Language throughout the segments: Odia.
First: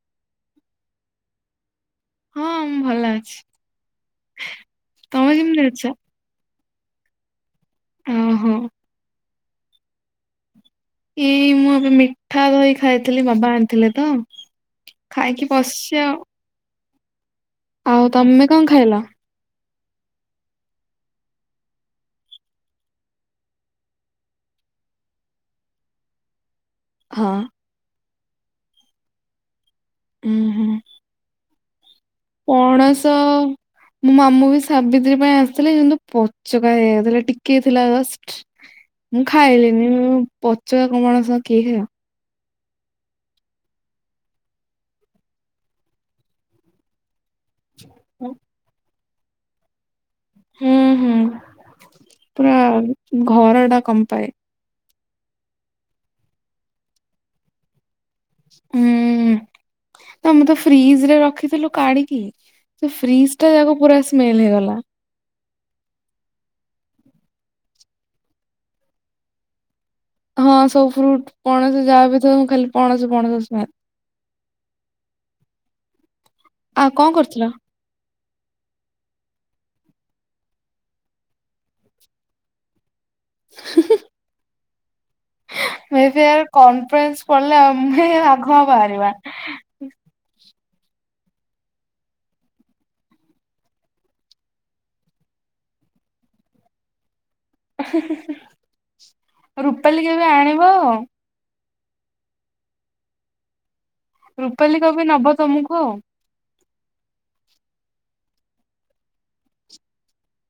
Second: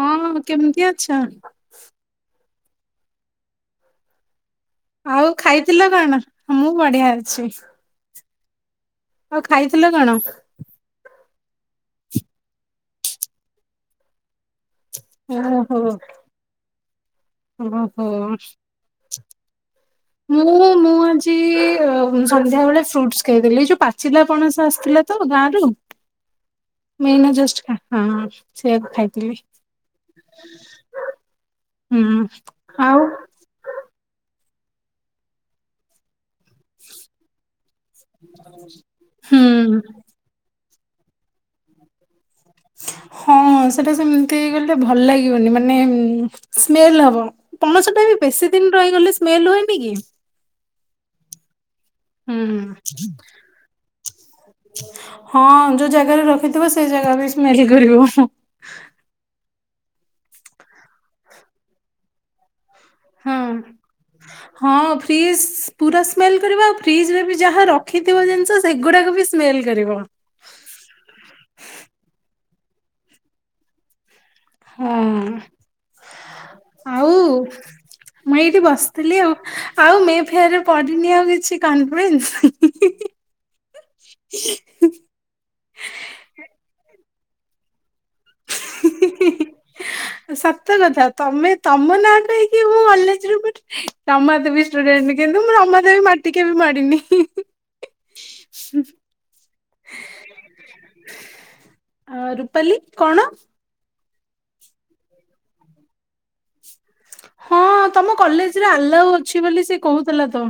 ହଁ କେମିତି ଅଛ? ହଁ ମୁଁ ଭଲ ଅଛି। ଆଉ ତମେ କେମିତି ଖାଇଥିଲ ଅଛ? କଣ? ମୁଁ ବଢିଆ ଅଛି। ଓ ହଁ। ଆଉ ଖାଇଥିଲ କଣ? ଏଇ ମୁଁ ଏବେ ମିଠା ଦହି ଖାଇଥିଲି ବାବା ଆଣିଥିଲେ ତ ଖାଇକି ଓହୋ ବସିଛି ଆଉ। ଓହୋ। ଆଉ ତୋମେ କଣ ଖାଇଲ? ମୋର ର ମୁଁ ଆଜି [unintelligible] ସନ୍ଧ୍ୟା ବେଳେ ଫ୍ରୁଟସ୍ ଖାଇଥିଲି। ଏଇ ଯୋଉ ପାଚିଲା ପଣସ ଆସିଥିଲା ତ ଗାଁ ରୁ। ମୁଁ ହଁ ଏଇନା ଜଷ୍ଟ ଅଁ, ହଁ ସେଇଆ କୁ ଖାଇଥିଲି। ଉଁ ହୁଁ ହୁଁ। ଆଉ ପଣସ ମାମୁଁ ବି ସାବିତ୍ରୀ ପାଇଁ ଆସିଥିଲେ କିନ୍ତୁ ପଚକା ହେଇଆଉଥିଲା ଟିକେ ଥିଲା ଜଷ୍ଟ ମୁଁ ହୁଁ। ଖାଇଲିନି ମୁଁ ପଚରା କମଣସ କିଏ ଖାଇବ। ହଁ ହଁ ସେଟା ସେମିତି କଲେ ଭଲ ଲାଗିବନି ମାନେ ଉଁ, ସ୍ମେଲ୍ ହବ। ପଣସ ଟା ବି ବେଶୀ ଦିନ ରହିଗଲେ ସ୍ମେଲ ହୁଏନି କି। ହୁଁ ହୁଁ ପୁରା ହୁଁ। ଘର ଟା କମ୍ପାଏ। ହଁ ଯୋଉ ଜାଗାରେ ରଖିଥିବ ସେଇ ଜାଗା ବି ସ୍ମେଲ କରିବ। ହୁଁ ଆଉ ମୁଁ ତ ଫ୍ରିଜ ରେ ରଖିଥିଲୁ କାଢିକି। ସେ ଫ୍ରିଜ ଟା ଯାକ ପୁରା ସ୍ମେଲ ହେଇଗଲା। ଫ୍ରିଜ୍ ପୁରା ସ୍ମେଲ୍ କରିବ ଆଉ ଫ୍ରିଜରେ ବି ଯାହା ରଖିଥିବ ଜିନିଷ ସେଗୁଡ଼ାକ ବି ସ୍ମେଲ୍ କରିବ। ହଁ ସବୁ ଫ୍ରୁଟ ପଣସ ଯାହା ବି ଥିବ ଖାଲି ପଣସ ପଣସ ସ୍ମେଲ। ହଁ କଣ ଆଉ। କରୁଥିଲ? ମୁଁ ଏଇଠି ବସିଥିଲି ଆଉ ଆଉ ମେ ଫେୟାର ରେ ପଡିିନି ଆଉ କିଛି କନ୍ଫ୍ଲୁଏନ୍ସ। [unintelligible] ମେ ଫେୟାର କମଫରେନ୍ସ ପଡ଼ିଲେ ଆମ ଆଗୁଆ ବାହାରିବା। ସତ କଥା ତମେ ତମ ନାଁ କହିକି ମୁଁ କଲେଜ ରୁ ବି ରମା ଦେବି ଷ୍ଟୁଡେଣ୍ଟ କିନ୍ତୁ ମୁଁ ରମା ଦେବି ମାଟି କେବେ ମାଡ଼ିନି। ଆ ରୂପାଲି କେବେ ଆଣିବ। ଅ ରୁପାଲି କଣ ରୂପାଲି କବି ନବ ତମକୁ ଆଉ। ହଁ ତମ କଲେଜରେ ଆଲାଉ ଅଛି ବୋଲି ସେ କହୁଥିଲା ତ।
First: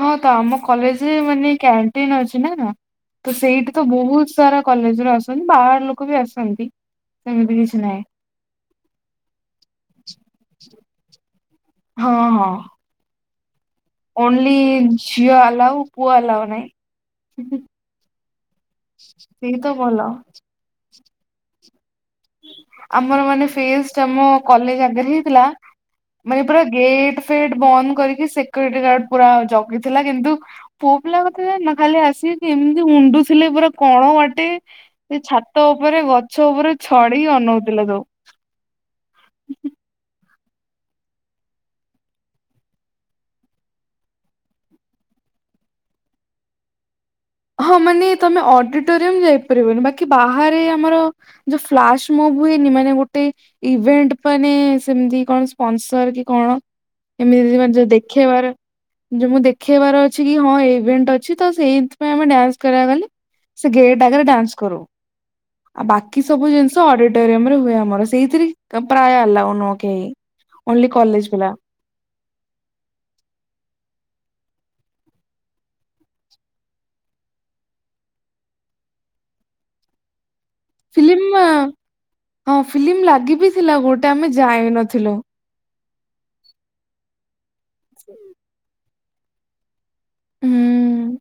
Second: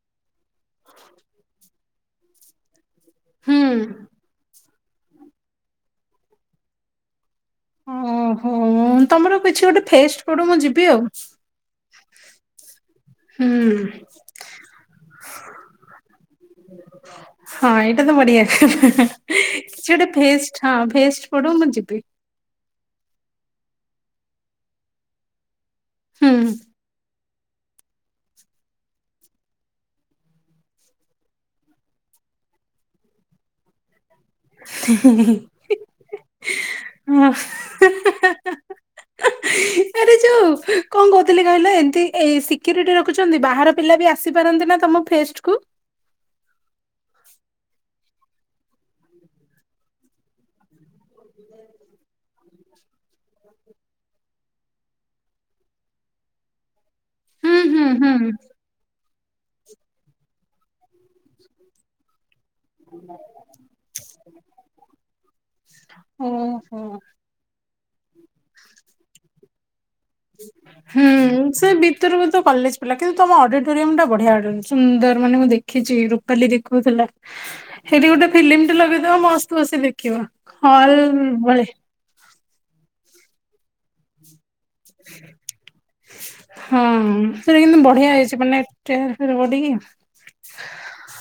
ହଁ ତ ଆମ କଲେଜରେ ମାନେ କ୍ୟାଣ୍ଟିନ ଅଛି ନା ତ ସେଇଠି ତ ହୁଁ। ବହୁତ ସାରା କଲେଜ ରୁ ଆସନ୍ତି ବାହାର ଲୋକ ବି ଆସନ୍ତି ସେମିତି କିଛି ନାହିଁ। ହଁ ତମର କିଛି ଗୋଟେ ଫେଷ୍ଟ ପଡୁ ମୁଁ ଯିବି ଆଉ। ହଁ ହଁ। ହୁଁ। ଓନ୍ଲି ଝିଅ ଆଲାଉ ପୁଅ ଆଲାଓ ନାହିଁ। ହଁ ଏଇଟା ତ ବଢିଆ ହେଁ ହେଁ ହେଁ ସେଇ ତ କିଛି ଭଲ ଗୋଟେ ୱେଷ୍ଟ ହଁ ୱେଷ୍ଟ ପଡୁ ମୁଁ ଯିବି। ଆମର ମାନେ ଫେଷ୍ଟ ଆମ କଲେଜ ଆଗରେ ହେଇଥିଲା ମାନେ ହୁଁ। ପୁରା ଗେଟ୍ ଫେଟ ବନ୍ଦ କରିକି ସିକ୍ୟୁରିଟି ଗାର୍ଡ ପୁରା ଜଗିଥିଲା କିନ୍ତୁ ପୁଅ ପିଲା କଥା ଜାଣିନୁ ଖାଲି ଆସିକି ଏମିତି ଉଣ୍ଡୁ ଥିଲେ ପୁରା। କଣ ବାଟି ସେ ଛାତ ଉପରେ ଗଛ ଉପରେ ଛଡିକି ଅନଉଥିଲେ ସବୁ। ହେଁ ହେଁ ହିଁ। ଏ ଯଉ କଣ କହୁଥିଲି କହିଲ ଏମିତି ଏଇ ସିକ୍ୟୁରିଟି ରଖୁଛନ୍ତି ବାହାର ପିଲା ବି ଆସିପାରନ୍ତି ନା ତମ ଫେଷ୍ଟ କୁ। ହଁ ମାନେ ତମେ ଅଡିଟୋରିୟମ ଯାଇପାରିବନି ବାକି ବାହାରେ ଆମର ଯୋଉ ଫ୍ଲାସ ମୋମ ହୁଏନି ମାନେ ଗୋଟେ ଇଭେଣ୍ଟ ମାନେ ସେମତି କଣ ସ୍ପନସର କି କଣ? ଏମିତି ହୁଁ ମାନେ ହୁଁ ହୁଁ। ଦେଖେଇବାର ଯେ ମୁଁ ଦେଖେଇବାର ଅଛି କି ହଁ ଇଭେଣ୍ଟ ଅଛି ତ ସେଇ ଆମେ ଡ୍ୟାନ୍ସ କରିବାକୁ ଗଲେ ସେ ଗେଟ ଆଗରେ ଡ୍ୟାନ୍ସ କରୁ। ଆଉ ବାକି ସବୁ ଓହୋ। ଜିନିଷ ଅଡିଟୋରିୟମ ରେ ହୁଏ ଆମର ସେଇଥିରେ ପ୍ରାୟ ଆଲଓ ନୁହଁ କେହି। ଓନ୍ଲି ହୁଁ କଲେଜ ପିଲା ସେ ବି ଭିତରେ ହୁଏତ କଲେଜ ପିଲା କିନ୍ତୁ ତମ ଅଡିଟୋରିୟମ ଟା ବଢିଆ ଅ ସୁନ୍ଦର ମାନେ ମୁଁ ଦେଖିଛି ରୁପାଲି ଦେଖଉଥିଲା। ସେଇଠି ଗୋଟେ ଫିଲ୍ମଟି ଲଗେଇଦବ ମସ୍ତ ବସିକି ଦେଖିବ। ହଲ ଫିଲ୍ମ ଭଳି ହଁ ଫିଲ୍ମ ଲାଗି ବିି ଥିଲା ଗୋଟେ ଆମେ ଯାଇନଥିଲୁ। ହଁ ସେଟା କିନ୍ତୁ ବଢିଆ ହେଇଛି ମାନେ ଚେୟାର ଫେୟାର ପଡ଼ିକି। ହୁଁ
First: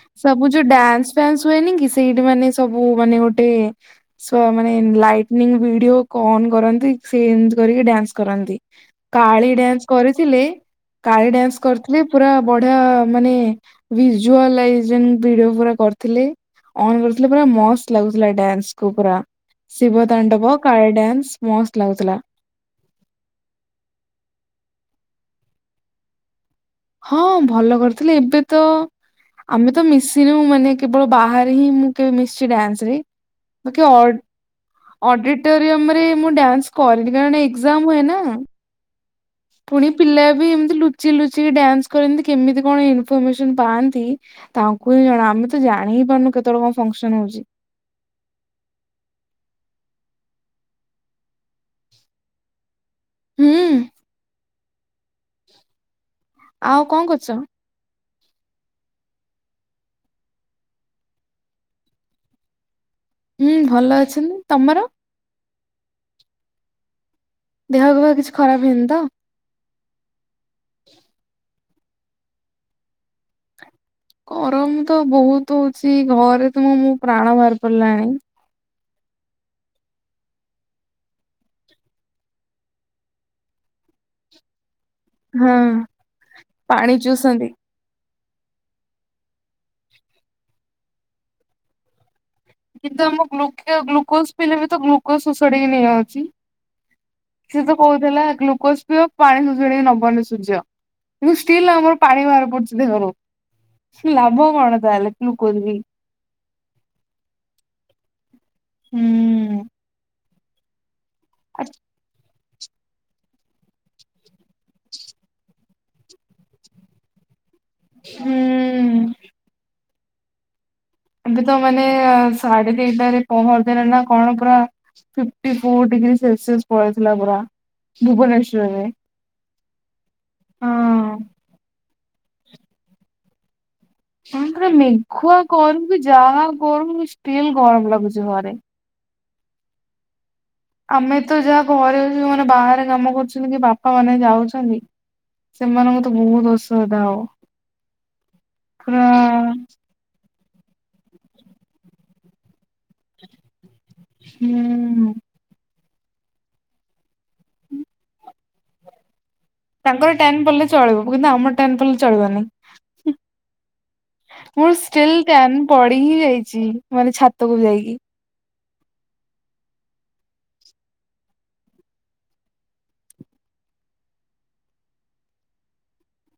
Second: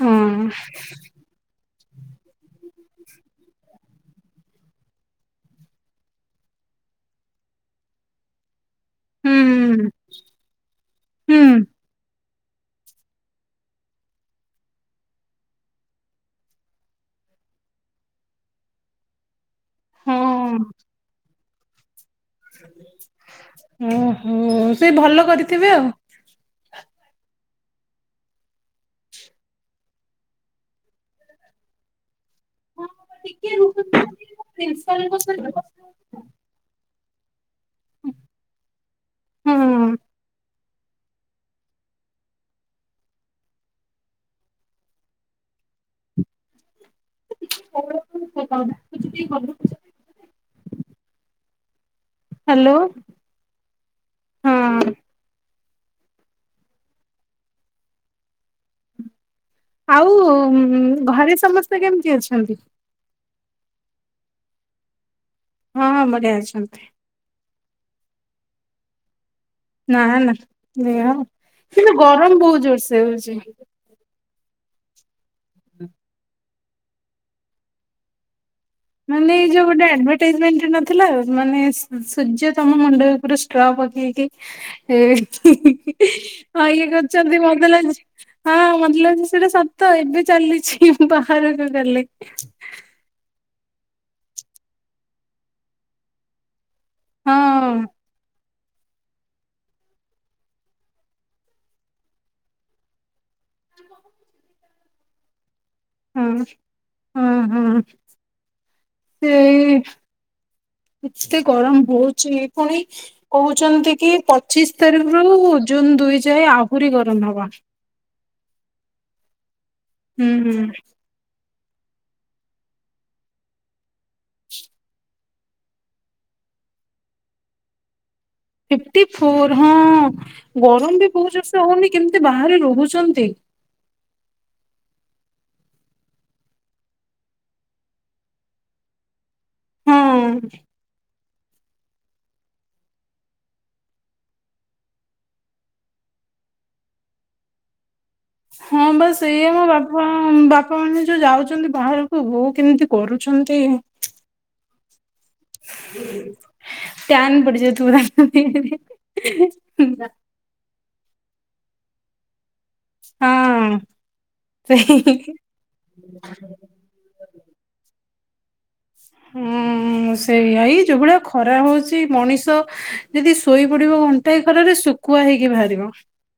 ହଁ ସବୁ ଯୋଉ ଡ୍ୟାନ୍ସ ଫ୍ୟାନ୍ସ ହୁଏନି କି ସେଇଠି ମାନେ ସବୁ ମାନେ ଗୋଟେ ଛୁଆ ମାନେ ଲାଇଟନିଂ ଭିଡିଓନ୍ କରନ୍ତି ସେଜ କରିକି ଡ୍ୟାନ୍ସ କରନ୍ତି। କାଳି ଡ୍ୟାନ୍ସ ହୁଁ କରିଥିଲେ କାଳି ହୁଁ ଡ୍ୟାନ୍ସ କରିଥିଲେ ପୁର ବଢିଆ ମାନେ ଭିଜୁଆ ଲାଇସନ୍ ଭିଡିଓ ପୁରା କରିଥିଲେ। ଆମର କରୁଥିଲୁ ପୁରା ମସ୍ତ ଲାଗୁଥିଲା ଡ୍ୟାନ୍ସ କୁ ପୁରା। ଶିବ ତାଣ୍ଡବ ହଁ। କାଳି ଡ୍ୟାନ୍ସ ମସ୍ତ ଲାଗୁଥିଲା। ଉଁ ହୁଁ ସେ ଭଲ କରିଥିବେ ଆଉ? ହଁ ଭଲ କରିଥିଲେ ଏବେ ତ ଆମେ ତ ମିଶିନୁ ମାନେ କେବଳ ବାହାରେ ହିଁ ମୁଁ କେବେ ମିଶିଚି ଡ୍ୟାନ୍ସ ହଁ। ରେ। [inaudible] ଅଡିଟେରିୟମ ରେ ମୁଁ ଡ୍ୟାନ୍ସ କରିନି କାରଣ ଏ ଏକ୍ଜାମ୍ ହୁଏ ନା। ପୁଣି ପିଲା ବି ଏମିତି ଲୁଚି ଲୁଚି ଡ୍ୟାନ୍ସ କରନ୍ତି କେମିତି କଣ ଇନ୍ଫର୍ମେସନ୍ ପାଆନ୍ତି। ତାଙ୍କୁ ହିଁ ଜଣା ଆମେ ତ ଜାଣି ହିଁ ପାରୁନୁ କେତେବେଳେ କଣ ଫଙ୍କ୍ସନ୍ ହଉଚି। [unintelligible] ହାଲୋ। ହୁଁ। ହୁଁ। ଆଉ କଁ କରୁଚ? ଆଉ ଘରେ ସମସ୍ତେ କେମିତି ଅଛନ୍ତି? ହୁଁ ଭଲ ଅଛନ୍ତି ତମର? ହଁ ହଁ ବଢିଆ ଅଛନ୍ତି। ଦେହ ଫେଅ କିଛି ଖରାପ ହେଇନି ତ? ନା ନା ଦେହ କିନ୍ତୁ ଗରମ ବହୁ ଜୋର୍ ସେ ହଉଚି। ଗରମ ତ ବହୁତ୍ ହଉଚି ଘରେ ତ ମୁଁ ମୋ ପ୍ରାଣ ବାହାରି ବାହାରିପଇଲାଣି। ମାନେ ଏଇ ଯୋଉ ଗୋଟେ ଆଡ୍ଭଟାଇଜ୍ ମେଣ୍ଟ ନଥିଲା ମାନେ ସୂର୍ଯ୍ୟ ତାଙ୍କ ମୁଣ୍ଡ ଉପରେ ଷ୍ଟ୍ର ପକେଇକି ହଁ [unintelligible] ଇଏ ପାଣି କରୁଚନ୍ତି ପିଉଛନ୍ତି। ମତେ ଲାଗୁଚି ହଁ ମତେଲାଗୁଚି ସେଇଟା ସତ ଏବେ ଚାଲୁଛି ବାହାରକୁ ଗଲେ। କିନ୍ତୁ ଆମ ମୁଖ୍ୟ ଗୁକ୍ଲୋଜ୍ ପିଲଲେ ବି ତ ଗୁକ୍ଲୋଜ୍ ସୋଷାଡ଼ିକି ନେଇଯାଉଚି। ସେ ହଁ ବି କହୁଥିଲା ଗ୍ଲୁକୋଜ୍ ସିଏ ଆଉ ପାଣି ସୋସାଡିକି ନବନି ସୂର୍ଯ୍ୟ ଜୁସ୍ ପିଇଲେ ଆମର ପାଣି ବାହାରପଡିୁଚି ଦେହରୁ। ଲାଭ କଣ ତା ଏଲେ ଗ୍ଲୁକୋଜ୍ ପିଇ ହୁଁ ହୁଁ ହୁଁ। ହୁଁ ସେଇ ଏତେ ଆ ଗରମ ହଉଚି ପୁଣି କହୁଚନ୍ତି କି ପଚିଶି ତାରିଖ ରୁ ଜୁନ୍ ଦୁଇ ଯାଏ ଆହୁରି ଗରମ ହବ। ହୁଁ। ହୁଁ ହୁଁ। ଏବେ ତ ମାନେ ସାଢେ ଦିଟାରେ ପହରଦିନ କଣ ପୁରା ଫିଫ୍ଟି ଫୋର୍ ଡିଗ୍ରୀ ସେଲସିସ୍ ପଳେଇଥିଲା ପୁରା ଭୁବନେଶ୍ବର ଫିପ୍ଟି ଫୋର୍ ହଁ ଗରମ ବି ହଁ। ବହୁ ଜୋର୍ସେ ହଉନି କେମିତି ବାହାରେ ରହୁଚନ୍ତି? ହଁ ପରା ମେଘୁଆ କରୁ କି ଯାହା କରୁ ଷ୍ଟିଲ୍ ଗରମ ଲାଗୁଚି ଘରେ। ହୁଁ। ଆମେ ତ ଯାହା ଘରେ ଅଉ ଯୋଉମାନେେ ବାହାରେ କାମ କରୁଚନ୍ତି କି ବାପା ମାନେ ଯାଉଛନ୍ତି। ସେମାନଙ୍କୁ ତ ବହୁତ୍ ଅସୁବିଦା ହବ। ହଁ ବା ପୁରା ସେଇଆ ବାପା ବାପା ମାନେ ଯୋଉ ଯାଉଚନ୍ତି ବାହାରକୁ ବୋଉ କେମିତି କରୁଛନ୍ତି। ହୁଁ। ଟ୍ୟାନ୍ ପଡିଯାଉଥିବ [inaudible] ତାଙ୍କର ଟ୍ୟାନ୍ ପଇଲେ ଚଳିବ କିନ୍ତୁ ଆମର ଟ୍ୟାନ୍ ପଇଲେ ଚଳିବନି। ହଁ ମୁ ଷ୍ଟିଲ୍ ସେଇ ଟ୍ୟାନ୍ ପଡିି ହିଁ ଯାଇଚି। ମାନେ ଛାତକୁ ଯାଇକି। ହୁଁ ସେଇଆ, ଏଇ ଯୋଉ ଭଳିଆ ଖରା ହଉଛି ମଣିଷ ଯଦି ଶୋଇପଡ଼ିବ ଘଣ୍ଟାଏ ଖରାରେ ଶୁକୁଆ ହେଇକି ବାହାରିବ।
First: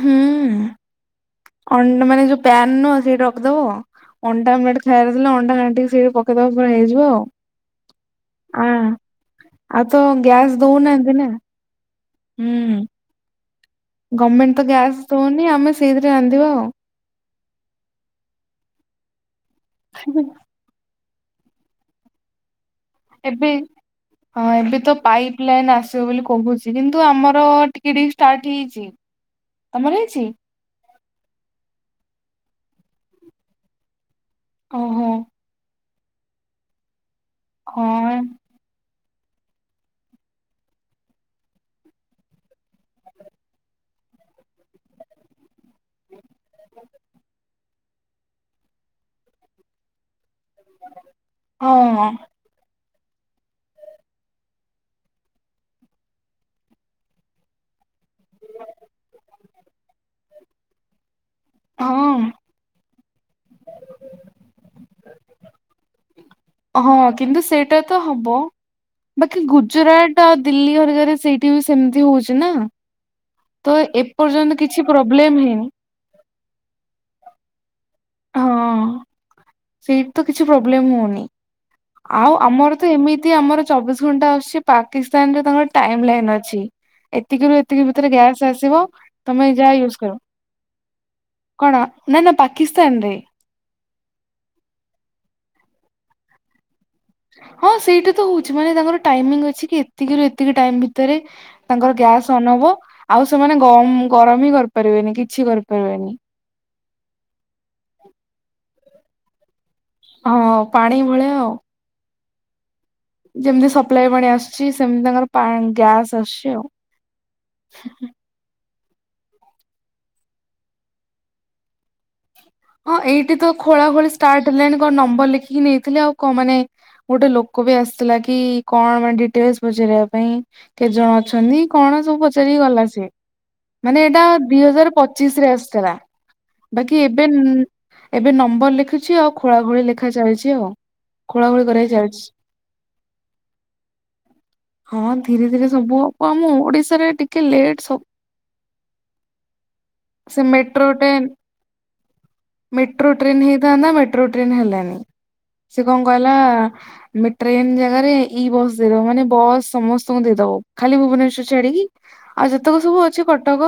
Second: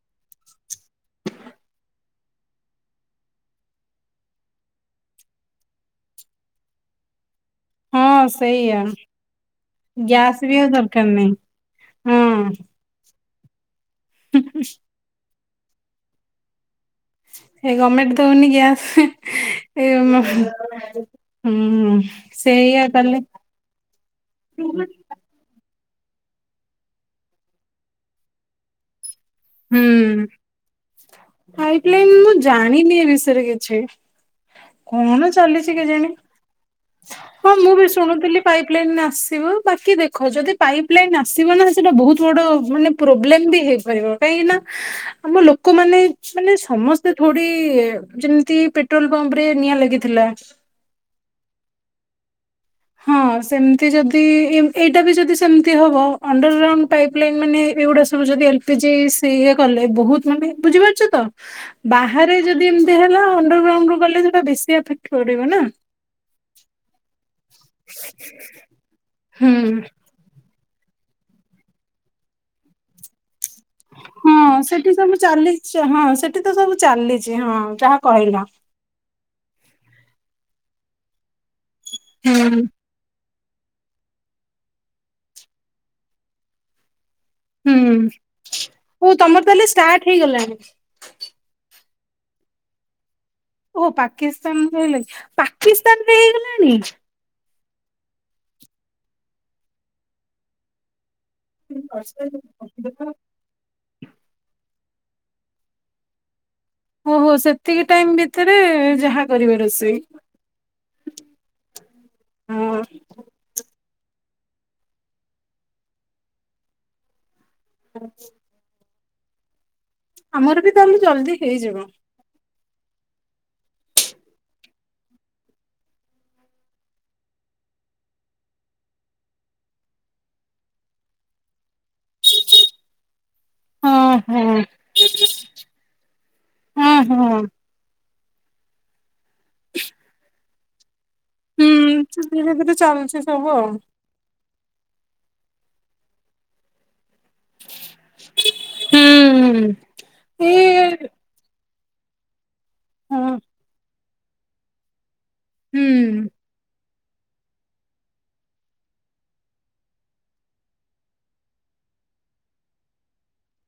ହୁଁ, ଅଣ୍ଡ୍ ମାନେ ଯୋଉ ପ୍ୟାନ୍ ନୁହଁ ସେଇଠି ରଖିଦବ ଅଣ୍ଡା ଆମଲେଟ୍ ଖାଇବାର ଥିଲେ ଅଣ୍ଡା ଘାଣ୍ଟିକି ସେଇଠି ପକେଇଦବ ପୁରା ହେଇଯିବ ଆଉ। ହଁ ଆ ସେଇଆ। ଆଉ ତ ଗ୍ୟାସ୍ ବି ଆଉ ଦରକାର ଦଉନାହାନ୍ତି ନା ନାହିଁ, ହଁ। ହୁଁ। ଗମେଣ୍ଟ ତ ଗ୍ୟାସ୍ ଦଉନି ଆମେ ସେଇଥିରେ ରାନ୍ଧିବା ଆଉ। ସେ ଗମେଣ୍ଟ ଦଉନି ଗ୍ୟାସ୍ ଏ [unintelligible] ହୁଁ, ସେଇଆ। କଲେ ଏବେ, ହଁ ଏବେ ହୁଁ ତ ପାଇ ପ୍ ଲାଇନ୍ ଆସିବ ବୋଲି କହୁଛି କିନ୍ତୁ ଆମର ଟିକେ ଟିକେ ଷ୍ଟାର୍ଟ ହେଇଛି। ତମର ହେଇଛି? ହୁଁ, ପାଇପ୍ ଲାଇନ୍ ମୁ ଜାଣିନି ଏ ବିଷୟରେ କିଛି। ଓହୋ। କଣ ଚାଲିଛି କେଜାଣି? ହଁ ମୁଁ ବି ଶୁଣୁଥିଲି ପାଇପ୍ ଲାଇନରେ ଆସିବ ବାକି ଦେ ଖ ଯଦି ପାଇପ୍ ଲାଇନ୍ ଆସିବ ନା ସେଟା ବହୁତ ବଡ ମାନେ ପ୍ରୋବ୍ଲେମ ବି ହେଇପାରିବ। କାହିଁକି ନା ଆମ ଲୋକମାନେ ମାନେ ସମସ୍ତେ ଥୋଡି ଯେମିତି ପେ ଟ୍ରୋଲ୍ ପମ୍ପରେ ନିଆଁ ଲାଗିଥିଲା। ହଁ ହଁ ସେମତି ଯଦି ଏମ୍ ଏଇଟା ବି ଯଦି ସେମତି ହବ ଅଣ୍ଡରଗ୍ରାଉଣ୍ଡ ପାଇପ ପ୍ ଲାଇନ୍ ମାନେ ଏଗୁଡା ସବୁ ଯଦି ଏଲ୍ପିଜିି ସେ ଇଏ କଲେ ବହୁତ ମାନେ ବୁଝିପାରୁଛ ତ? ହଁ ବାହାରେ ଯଦି ଏମିତି ହେଲା ଅଣ୍ଡରଗ୍ରାଉଣ୍ଡରୁ ଗଲେ ସେଟା ବେଶୀ ଆଫେକ୍ଟ ପଡିବ ନା। ହଁ କିନ୍ତୁ ସେଇଟା ତ ହବ, ବାକି ହୁଁ ଗୁଜୁରା ଟ ଦିଲ୍ଲୀ ହରିକାରେ ସେଇଠି ବି ସେମିତି ହଉଛି ନା, ତ ଏ ହଁ ସେଠି ସବୁ ଚାଲିଚି ହଁ, ସେଠି ତ ସବୁ ଚାଲିଛି ହଁ ଯାହା କହିଲ। ହଁ, ସେଇଠି ତ କିଛି ପ୍ରୋବ୍ଲେମ୍ ହଉନି, ଆଉ ହୁଁ ଆମର ତ ଏମିତି ଆମର ଚବିଶ୍ ଘଣ୍ଟା ଆସୁଛି ପାକିସ୍ତାନରେ ତାଙ୍କର ଟାଇମ୍ ଲାଇନ୍ ଅଛି। ଏତିକିରୁ ଏତିକି ଭିତରେ ହୁଁ ଗ୍ୟାସ୍ ଆସିବ ଓ ତମର ତମେ ତାହେଲେ ଯାହା ୟୁଜ୍ ଷ୍ଟାର୍ଟ କର। ହେଇଗଲାଣି କଣ ନା ନା ପାକିସ୍ତାନରେ। ଓଃ ପାକିସ୍ତାନ କହିଲ, ପାକିସ୍ତାନରେ ହେଇଗଲାଣି? ହଁ ସେଇଟି ତ ହଉଛି ମାନେ ତାଙ୍କର ଟାଇମିଙ୍ଗ୍ ଅଛି କି ଏତିକିରୁ ଏତିକି ଟାଇମ୍ ଭିତରେ ତାଙ୍କର ଗ୍ୟାସ୍ ଅନ୍ ହବ, ଆଉ ସେମାନେ ଗମ୍ ଗରମ ହିଁ କରିପାରିବେନି କିଛି କରିପାରିବେନି। ଓହୋ ସେତିକି ଟାଇମ୍ ଭିତରେ ଯାହା କରିବ ରୋଷ୍ ହଁ ପାଣି ଭଳିଆ ଆଉ। ହଁ ଯେମିତି ସପ୍ଲାଇ ପାଣି ଆସୁଛି ସେମିତି ତାଙ୍କର ପାଣ୍ ଗ୍ୟାସ୍ ଆସୁଛି ଆଉ। [unintelligible] ଆମର ବି ତାହେଲେ ଜଲ୍ଦି ହେଇଯିବ। ହଁ ଏଇଠି ତ ଖୋଳା ଖୋଳି ଷ୍ଟାର୍ଟ ହେଲାଣି କଣ ନମ୍ବର ଲେଖିକି ନେଇଥିଲେ ଆଉ କ ମାନେ ଗୋଟେ ଲୋକ ବି ଆସିଥିଲା କି କଣ ପାଇଁ ଡିଟେଲ୍ସ ପଚାରିବା ପାଇଁ। କେତେ ଜଣ ଅଛନ୍ତି, କଣ ସବୁ ପଚାରିକି ଗଲା ସିଏ। ମାନେ ହଁ ଏଇଟା ଦି ହଁ ହଜାର ପଚିଶରେ ଆସିଥିଲା, ହଁ ବାକି ଏ ହଁ ଉଁ, ଏବେ ନମ୍ବର ଲେଖୁଛି ଆଉ ଖୋଳାଖୋଳି ଲେଖା ଚାଲିଛି ଆଉ। ଖୋଳା ଖୋଳି ହୁଁ କରିବା ଚାଲିଛି। ସେ ଧିରେ ଧିରେ ଚାଲିଛି ସବୁ ଆଉ। ହଁ ଧୀରେ ଧୀରେ ସବୁ ହବ, ଆମ ଓଡିଶାରେ ଟି ଏତେ ଲେଟ୍ ହୁଁ ସେ ଏ ମେଟ୍ରୋ ଟ୍ରେନ୍। ମେଟ୍ରୋ ହଁ ଟ୍ରେନ ହେଇଥାନ୍ତା ମେଟ୍ରୋ ଟ୍ରେନ ହେଲାନି ସେ କଣ ହୁଁ। କହିଲା। ଟ୍ରେନ ଜାଗାରେ ଇ ବସ୍ ଦେଇଦବ ମାନେ ବସ୍ ସମସ୍ତଙ୍କୁ ଦେଇଦବ ଖାଲି ଭୁବନେଶ୍ଵର ଛାଡିକି। ଆଉ ଯେତେକ ସବୁ ଅଛି କଟକ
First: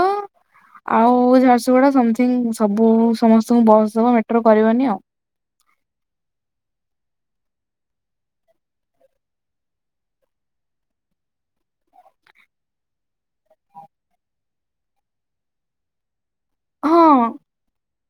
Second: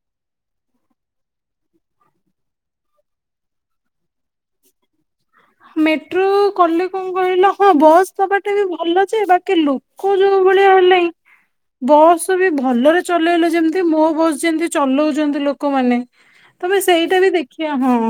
ଆଉ ଝାରସୁଗୁଡା ସମଥିଙ୍ଗ ସବୁ। ବୁ ସମସ୍ତଙ୍କୁ ବସ ଦବ ମେଟ୍ରୋ କରିବନି ଆଉ। ମେଟ୍ରୋ କଲେ କଣ କହିଲ ହଁ ବସ୍ ଦବାଟେ ବି ଭଲଛ ବାକି ଲୋ। କ ଯୋଉ ଭଳିଆ ହେଲେ ଇଁ। ବସ୍ ବି ଭଲରେ ଚଲେଇଲେ ଯେମତି ମୋ ବସ୍ ଯେମିତି ଚଲଉଛନ୍ତି ଲୋକମାନେ। ତମେ ସେଇଟା ହଁ ବି ଦେଖଆ ହଁ।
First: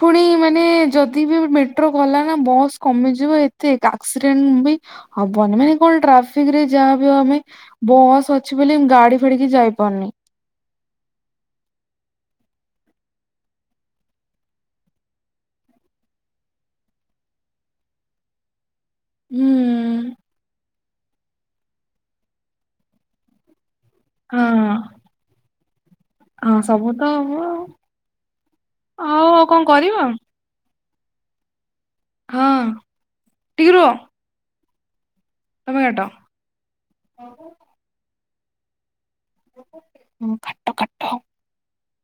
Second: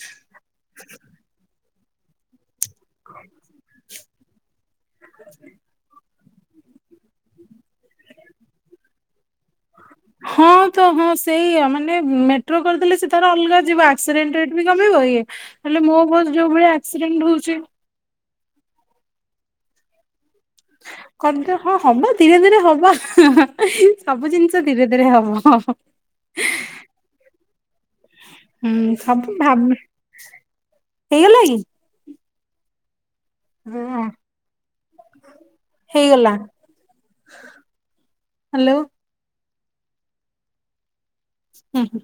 ପୁଣି ମାନେ ଯଦି ବି ମେଟ୍ରୋ ଗଲା ନା ବସ୍ କମିଯିବ ଏତେ କା। ଆକ୍ସିଡେଣ୍ଟ ବି ହବନି ମାନେ କଣ ଟ୍ରାଫିକ ରେ ଯାହାବି ହବ ଆମେ। ବସ୍ ଅଛି ବୋଲି ଗାଡି ଫାଡି ଯାଇପାରୁନି। ହଁ ତ ହଁ ସେଇଆ ମାନେ ମେଟ୍ରୋ କରିଦେଲେ ସେ ତାର ଅଲଗା ଯିବ ଆକ୍ସିଡେଣ୍ଟ ରେଟ ବି କମିବ ଇଏ। ହେଲେ ମୋ ବସ ଯୋଉ ଭଳିଆ ଆକ୍ସିଡେଣ୍ଟ ହଉଛି। ହୁଁ। କଣ ହଁ ହବ ଧୀରେ ଧୀରେ ହବ। ସବୁ ଜିନିଷ ହଁ ଧୀରେ ଧୀରେ ହବ। ହଁ ସବୁ ତ ହବ ହୁଁ ଆଉ ସବୁ ଆଉ କଣ ଭାବୁଚି କରିବା ହେଇଗଲା କି? ହଁ। ଟିକେ ରୁହ ତମେ କାଟ। ହେଇଗଲା। ହ୍ୟାଲୋ। ହଁ ଖା ହୁଁ ହୁଁ।